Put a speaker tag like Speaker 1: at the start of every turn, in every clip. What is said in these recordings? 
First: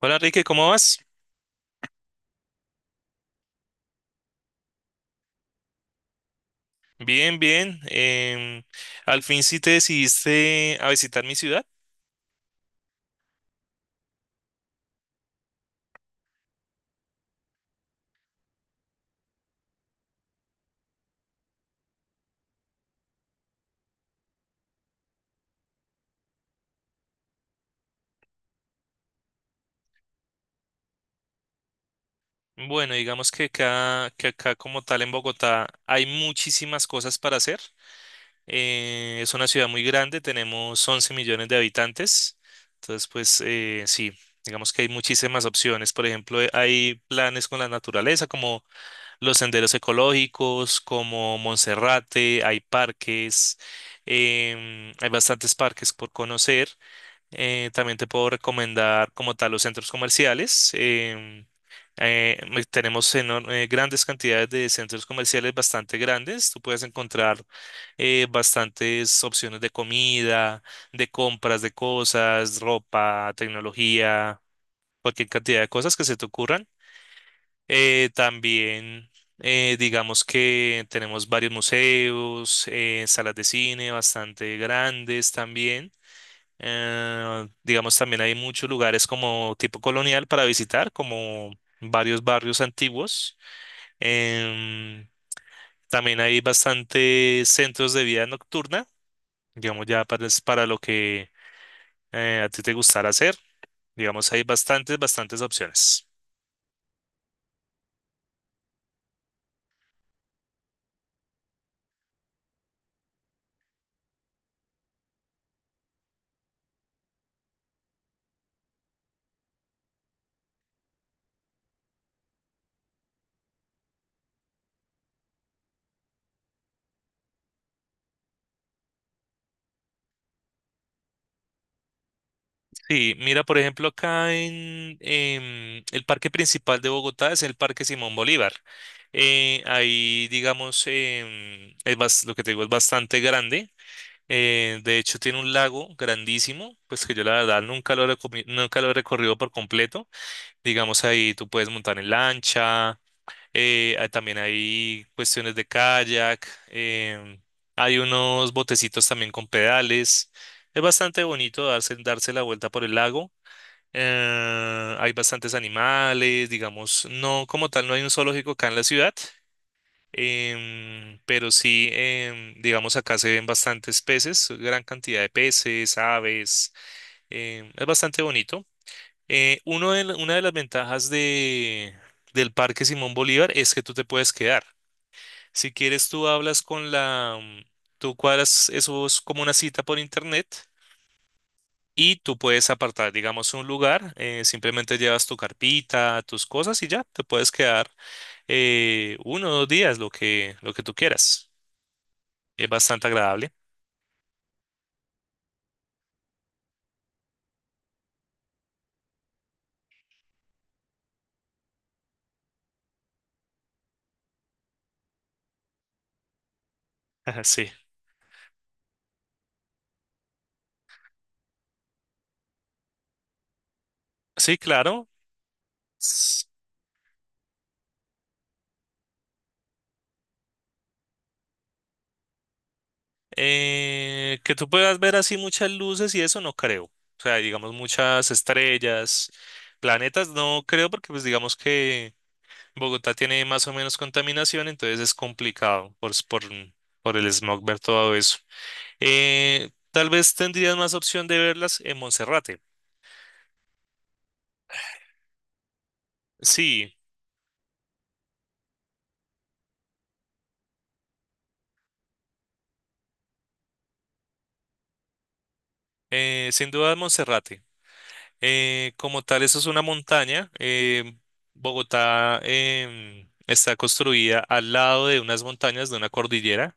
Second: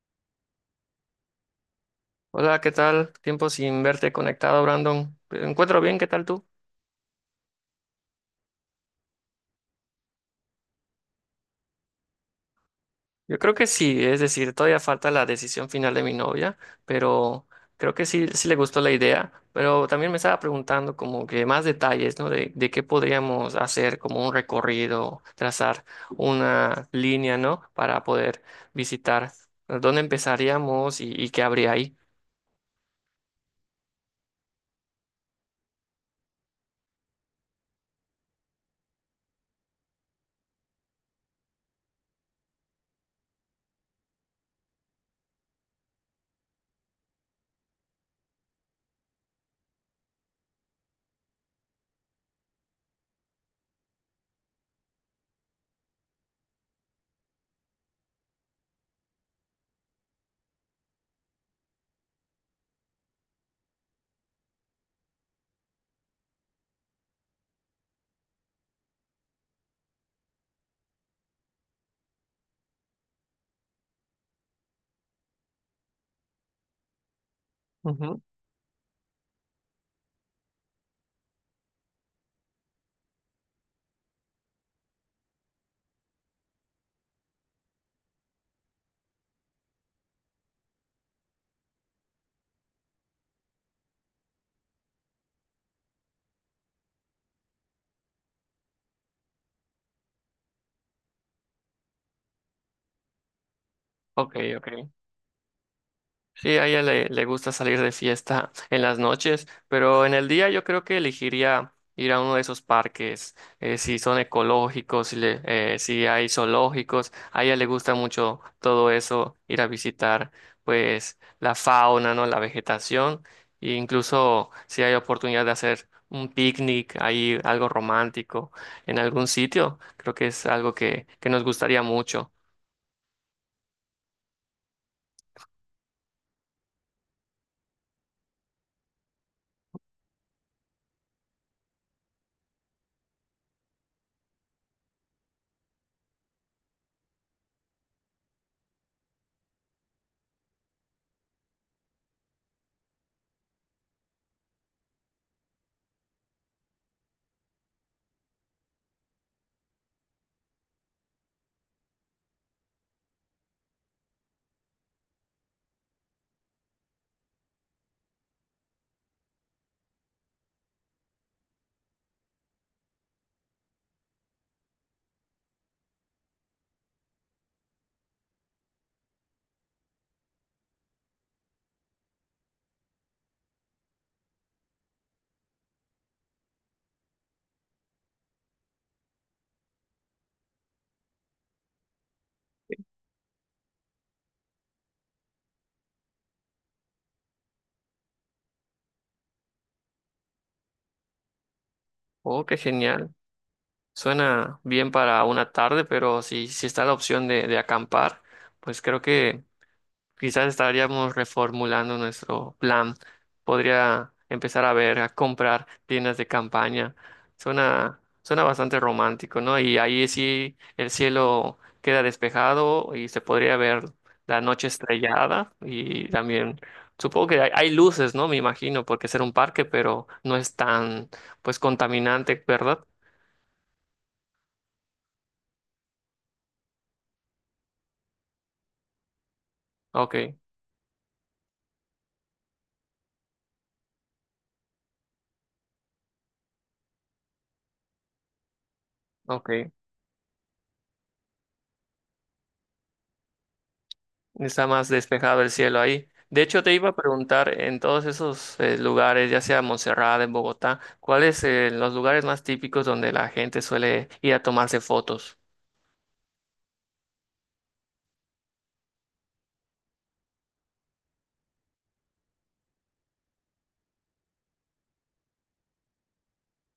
Speaker 1: Hola Enrique, ¿cómo vas?
Speaker 2: Hola, ¿qué tal? Tiempo sin verte conectado, Brandon. Me encuentro bien, ¿qué tal tú?
Speaker 1: Bien, bien. Al fin sí te decidiste a visitar mi ciudad.
Speaker 2: Yo creo que sí, es decir, todavía falta la decisión final de mi novia, pero creo que sí, sí le gustó la idea, pero también me estaba preguntando como que más detalles, ¿no? De qué podríamos hacer como un recorrido, trazar una línea, ¿no? Para poder visitar dónde empezaríamos y, qué habría ahí.
Speaker 1: Bueno, digamos que acá como tal en Bogotá hay muchísimas cosas para hacer. Es una ciudad muy grande, tenemos 11 millones de habitantes. Entonces, pues sí, digamos que hay muchísimas opciones. Por ejemplo, hay planes con la naturaleza como los senderos ecológicos, como Monserrate, hay parques, hay bastantes parques por conocer. También te puedo recomendar como tal los centros comerciales. Tenemos grandes cantidades de centros comerciales bastante grandes. Tú puedes encontrar bastantes opciones de comida, de compras de cosas, ropa, tecnología, cualquier cantidad de cosas que se te ocurran.
Speaker 2: Ujú.
Speaker 1: También, digamos que tenemos varios museos, salas de cine bastante grandes también. Digamos, también hay muchos lugares como tipo colonial para visitar, como varios barrios antiguos. Em, También hay bastantes centros de vida nocturna, digamos, es para lo que a ti te gustará hacer. Digamos,
Speaker 2: Ok,
Speaker 1: hay
Speaker 2: ok.
Speaker 1: bastantes, bastantes opciones.
Speaker 2: Sí, a ella le gusta salir de fiesta en las noches, pero en el día yo creo que elegiría ir a uno de esos parques, si son ecológicos, si hay zoológicos, a ella le gusta mucho todo eso, ir a visitar pues la fauna, ¿no? La vegetación, e incluso si hay oportunidad de hacer un picnic ahí, algo romántico en algún sitio, creo que es algo que nos gustaría mucho.
Speaker 1: Sí, mira, por ejemplo, acá en el parque principal de Bogotá es el Parque Simón Bolívar. Ahí, digamos, lo que te digo es bastante grande. De hecho, tiene un lago grandísimo, pues que yo la verdad nunca lo he recorrido por completo. Digamos, ahí tú puedes montar en lancha, también hay cuestiones de kayak, hay unos botecitos también con pedales. Es bastante bonito darse la vuelta por el lago. Hay bastantes animales, digamos, no como tal, no hay un zoológico acá en la ciudad. Pero sí, digamos, acá se ven bastantes peces, gran cantidad de peces, aves, es bastante bonito. Una de las ventajas del Parque Simón Bolívar es que tú te puedes quedar. Si quieres, tú hablas tú cuadras, eso es como una cita por internet y tú puedes apartar, digamos, un lugar, simplemente llevas tu carpita, tus cosas y ya, te puedes quedar uno o dos días, lo que tú quieras.
Speaker 2: Oh, qué
Speaker 1: Es bastante
Speaker 2: genial.
Speaker 1: agradable.
Speaker 2: Suena bien para una tarde, pero si está la opción de acampar, pues creo que quizás estaríamos reformulando nuestro plan. Podría empezar a ver, a comprar tiendas de campaña.
Speaker 1: Ajá, sí,
Speaker 2: Suena bastante romántico, ¿no? Y ahí sí el cielo queda despejado y se podría ver la
Speaker 1: sí,
Speaker 2: noche
Speaker 1: claro.
Speaker 2: estrellada y
Speaker 1: S-
Speaker 2: también supongo que hay luces, ¿no? Me imagino, porque ser un parque, pero no es tan, pues, contaminante, ¿verdad?
Speaker 1: que tú puedas ver así muchas luces y eso no creo. O sea, digamos muchas estrellas, planetas,
Speaker 2: Ok.
Speaker 1: no creo porque pues digamos que Bogotá tiene más o menos contaminación, entonces es complicado por el smog ver todo eso.
Speaker 2: Ok,
Speaker 1: Tal vez tendrías más opción de verlas en Monserrate.
Speaker 2: está más despejado el cielo ahí. De hecho, te iba
Speaker 1: Sí,
Speaker 2: a preguntar en todos esos lugares, ya sea Montserrat, en Bogotá, ¿cuáles son los lugares más típicos donde la gente suele ir a tomarse fotos?
Speaker 1: sin duda Monserrate. Como tal, eso es una montaña. Bogotá está construida al lado de unas montañas, de una cordillera.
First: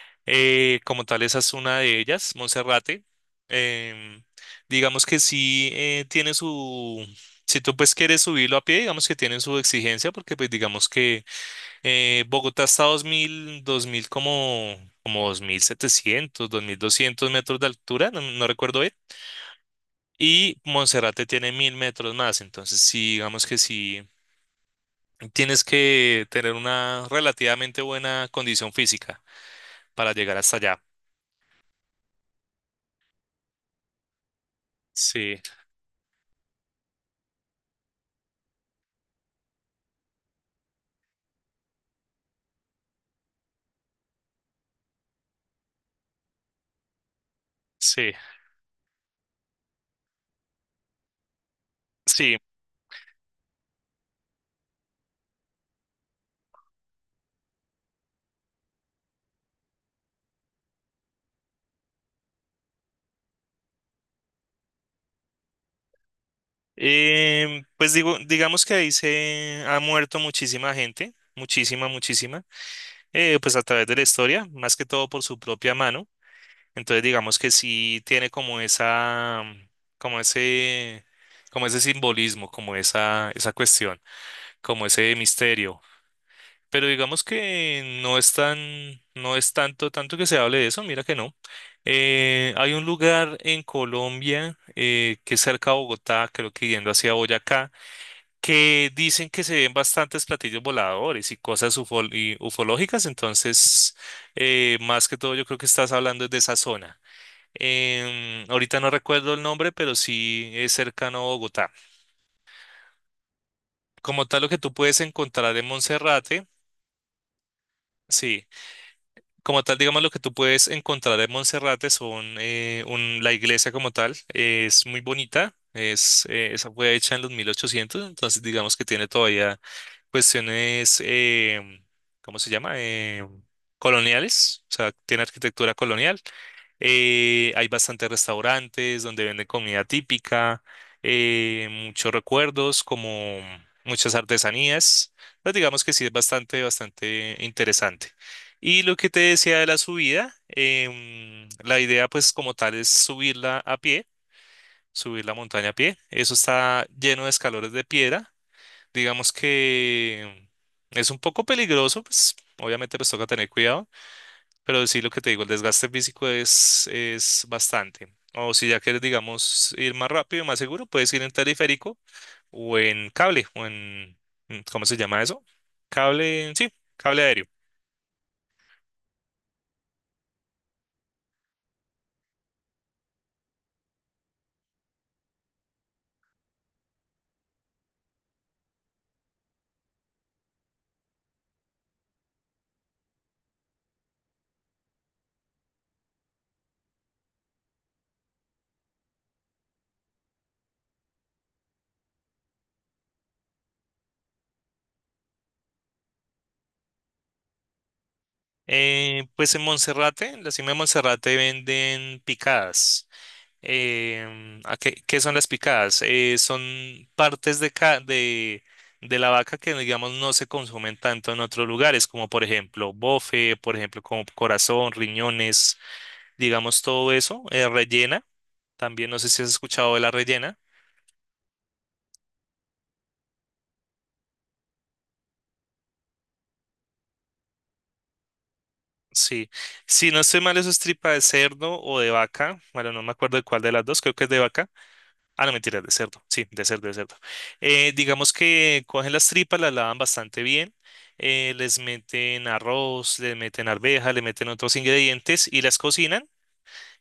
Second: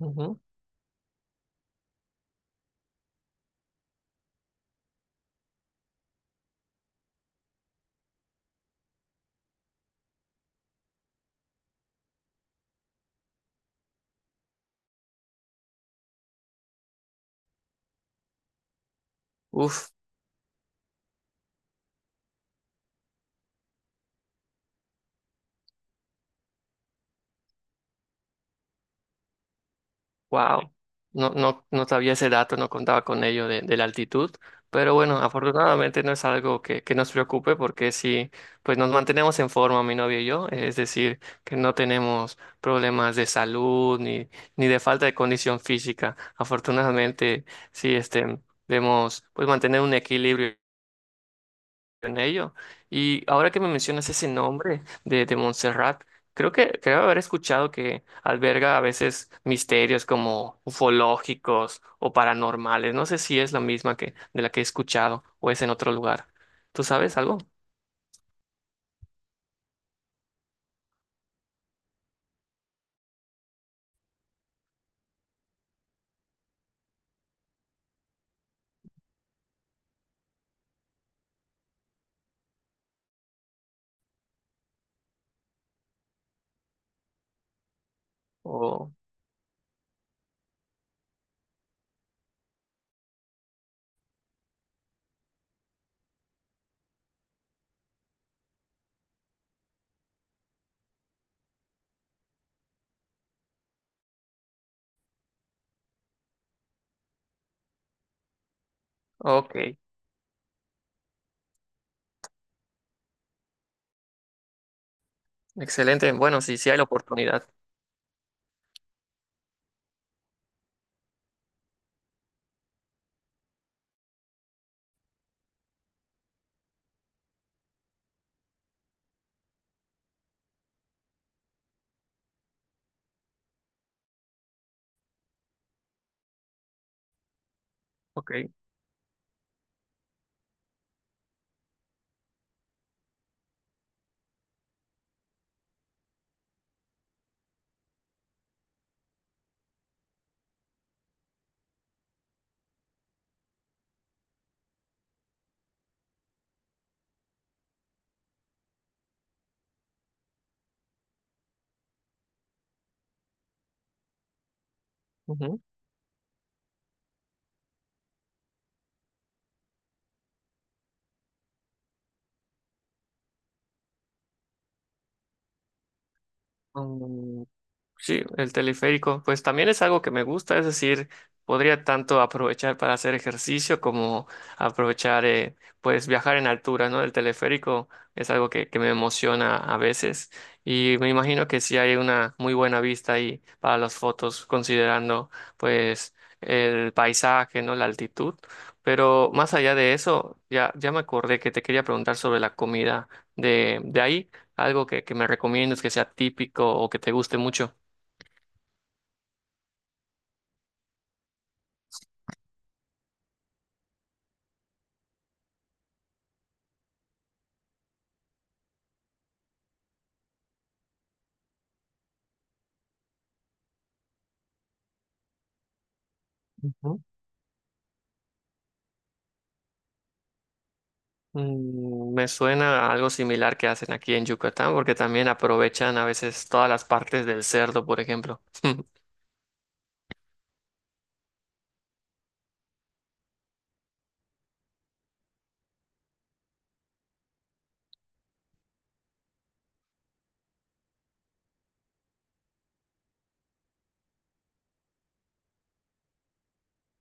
Speaker 2: Ujú.
Speaker 1: Como tal, esa es una de ellas, Monserrate. Em, digamos que sí tiene su... Si tú pues quieres subirlo a pie, digamos que tienen su exigencia, porque pues digamos que Bogotá está a dos mil, dos mil como dos 2.700, 2.200 metros de altura, no recuerdo bien.
Speaker 2: Uf,
Speaker 1: Y Monserrate tiene 1.000 metros más, entonces sí, digamos que sí, tienes que tener una relativamente buena condición física para llegar hasta
Speaker 2: wow,
Speaker 1: allá.
Speaker 2: no sabía ese dato, no contaba con ello de la altitud, pero bueno,
Speaker 1: Sí,
Speaker 2: afortunadamente no es algo que nos preocupe porque sí, pues nos mantenemos en forma, mi novia y yo, es decir, que no tenemos problemas de salud ni, ni de falta de condición física. Afortunadamente, sí,
Speaker 1: sí,
Speaker 2: este, debemos pues mantener un equilibrio en
Speaker 1: sí.
Speaker 2: ello. Y ahora que me mencionas ese nombre de Montserrat, creo haber escuchado que alberga a veces misterios como ufológicos o paranormales. No sé si es la misma que de la que he escuchado o es en otro lugar. ¿Tú sabes algo?
Speaker 1: Digamos que ahí se ha muerto muchísima gente, muchísima, muchísima, pues a través de la historia, más que todo por su propia mano. Entonces digamos que sí tiene como ese, como ese simbolismo, como esa cuestión, como ese misterio. Pero digamos que
Speaker 2: O
Speaker 1: no es tanto, tanto que se hable de eso, mira que no. Hay un lugar en Colombia que es cerca de Bogotá, creo que yendo hacia Boyacá, que dicen que se ven bastantes platillos voladores y cosas y ufológicas, entonces más que todo yo creo que estás hablando de esa zona. Ahorita no recuerdo el
Speaker 2: ok,
Speaker 1: nombre, pero sí es cercano a Bogotá. Como tal, lo que tú puedes encontrar en
Speaker 2: excelente. Bueno,
Speaker 1: Monserrate,
Speaker 2: sí, sí hay la oportunidad.
Speaker 1: sí. Como tal, digamos, lo que tú puedes encontrar en Monserrate son la iglesia como tal, es muy bonita, esa fue hecha en los 1800, entonces digamos que tiene todavía cuestiones, ¿cómo se llama? Coloniales, o sea, tiene arquitectura colonial. Hay bastantes
Speaker 2: Ok.
Speaker 1: restaurantes donde venden comida típica, muchos recuerdos, como muchas artesanías. Entonces, digamos que sí es bastante, bastante interesante. Y lo que te decía de la subida, la idea pues como tal es subirla a pie, subir la montaña a pie. Eso está lleno de escalones de piedra. Digamos que es un poco peligroso, pues obviamente pues toca tener cuidado, pero sí lo que te digo, el
Speaker 2: Ujú.
Speaker 1: desgaste físico es bastante. O si ya quieres, digamos, ir más rápido y más seguro, puedes ir en teleférico o en cable, ¿cómo se llama eso? Cable, sí, cable aéreo.
Speaker 2: Sí, el teleférico, pues también es algo que me gusta, es decir, podría tanto aprovechar para hacer ejercicio como aprovechar, pues viajar en altura, ¿no? El teleférico es algo que me emociona a veces y me imagino que sí hay una muy buena vista ahí para las fotos, considerando pues el paisaje, ¿no? La altitud. Pero más allá de eso, ya me acordé que te quería preguntar sobre la comida de ahí, algo que me recomiendas que sea típico o que te guste mucho.
Speaker 1: Pues en Monserrate, en la cima de Monserrate venden picadas. ¿Qué son las picadas? Son partes de la vaca que, digamos, no se consumen tanto en otros lugares, como por ejemplo bofe, por ejemplo, como corazón, riñones, digamos,
Speaker 2: Ujú.
Speaker 1: todo eso. Rellena, también no sé si has escuchado de la rellena.
Speaker 2: Mm, me suena a algo similar que hacen aquí en Yucatán, porque también aprovechan a veces todas las partes del cerdo, por ejemplo.
Speaker 1: Sí, si no estoy mal, eso es tripa de cerdo o de vaca. Bueno, no me acuerdo de cuál de las dos, creo que es de vaca. Ah, no, mentira, de cerdo. Sí, de cerdo, de cerdo. Digamos que cogen las tripas, las lavan bastante bien. Les meten arroz, les meten arveja, le meten otros ingredientes y las cocinan.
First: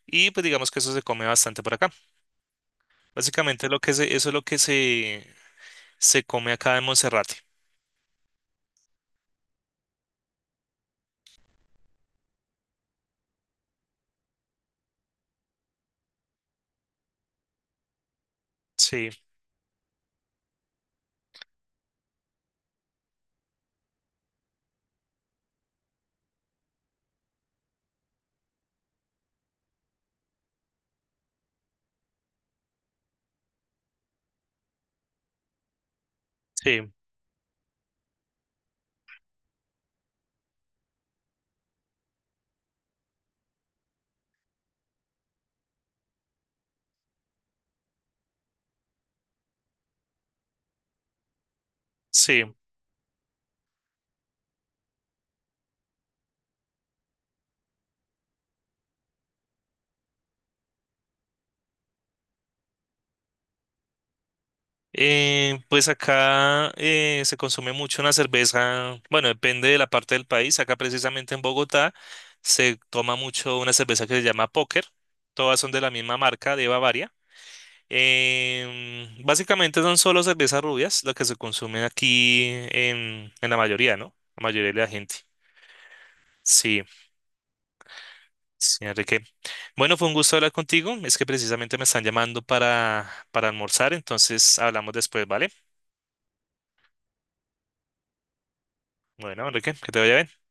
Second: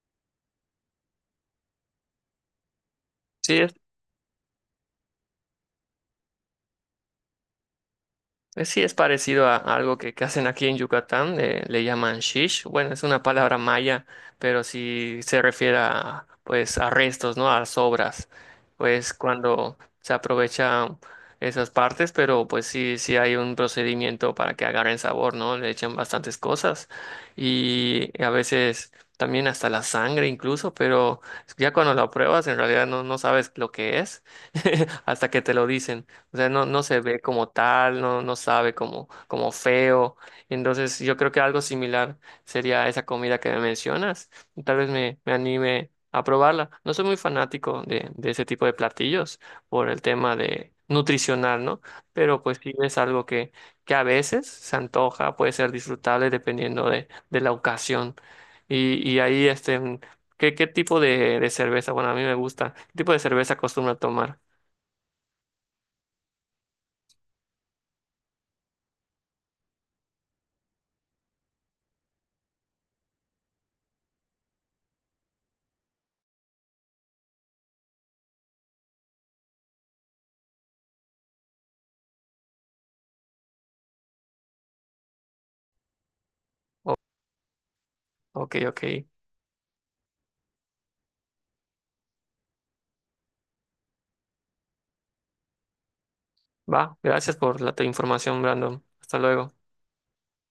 Speaker 1: Y pues digamos que eso se come bastante por acá.
Speaker 2: Sí,
Speaker 1: Básicamente eso es lo que se come acá en Monserrate.
Speaker 2: pues sí, es parecido a algo que hacen aquí en Yucatán, le llaman shish. Bueno, es una palabra maya, pero sí se refiere a, pues, a restos, ¿no? A sobras.
Speaker 1: Sí,
Speaker 2: Pues cuando se aprovecha esas partes, pero pues sí, sí hay un procedimiento para que agarren sabor, ¿no? Le echan bastantes cosas y a veces también hasta la sangre incluso, pero ya cuando la pruebas en realidad no, no sabes lo que es hasta que te lo dicen. O sea, no, no
Speaker 1: sí,
Speaker 2: se ve como tal, no, no sabe como, como feo. Entonces, yo creo que algo similar sería esa comida que me mencionas. Tal vez me anime a probarla. No soy muy fanático de ese tipo de platillos por el tema de nutricional, ¿no? Pero
Speaker 1: sí.
Speaker 2: pues sí es algo que a veces se antoja, puede ser disfrutable dependiendo de la ocasión. Ahí, este, mm, ¿qué tipo de cerveza? Bueno, a mí me gusta. ¿Qué tipo de cerveza acostumbra tomar?
Speaker 1: Pues acá se consume mucho una cerveza, bueno, depende de la parte del país. Acá precisamente en Bogotá se toma mucho una cerveza que se llama Póker. Todas son de la misma marca, de Bavaria. Básicamente son solo cervezas rubias lo que se consume aquí en la mayoría, ¿no? La mayoría de la gente. Sí,
Speaker 2: O- ok, ok.
Speaker 1: sí, Enrique. Bueno, fue un gusto hablar contigo. Es que precisamente me están llamando para almorzar, entonces hablamos después, ¿vale?
Speaker 2: Va, gracias por la te- información, Brandon. Hasta
Speaker 1: Bueno,
Speaker 2: luego.
Speaker 1: Enrique, que te vaya bien.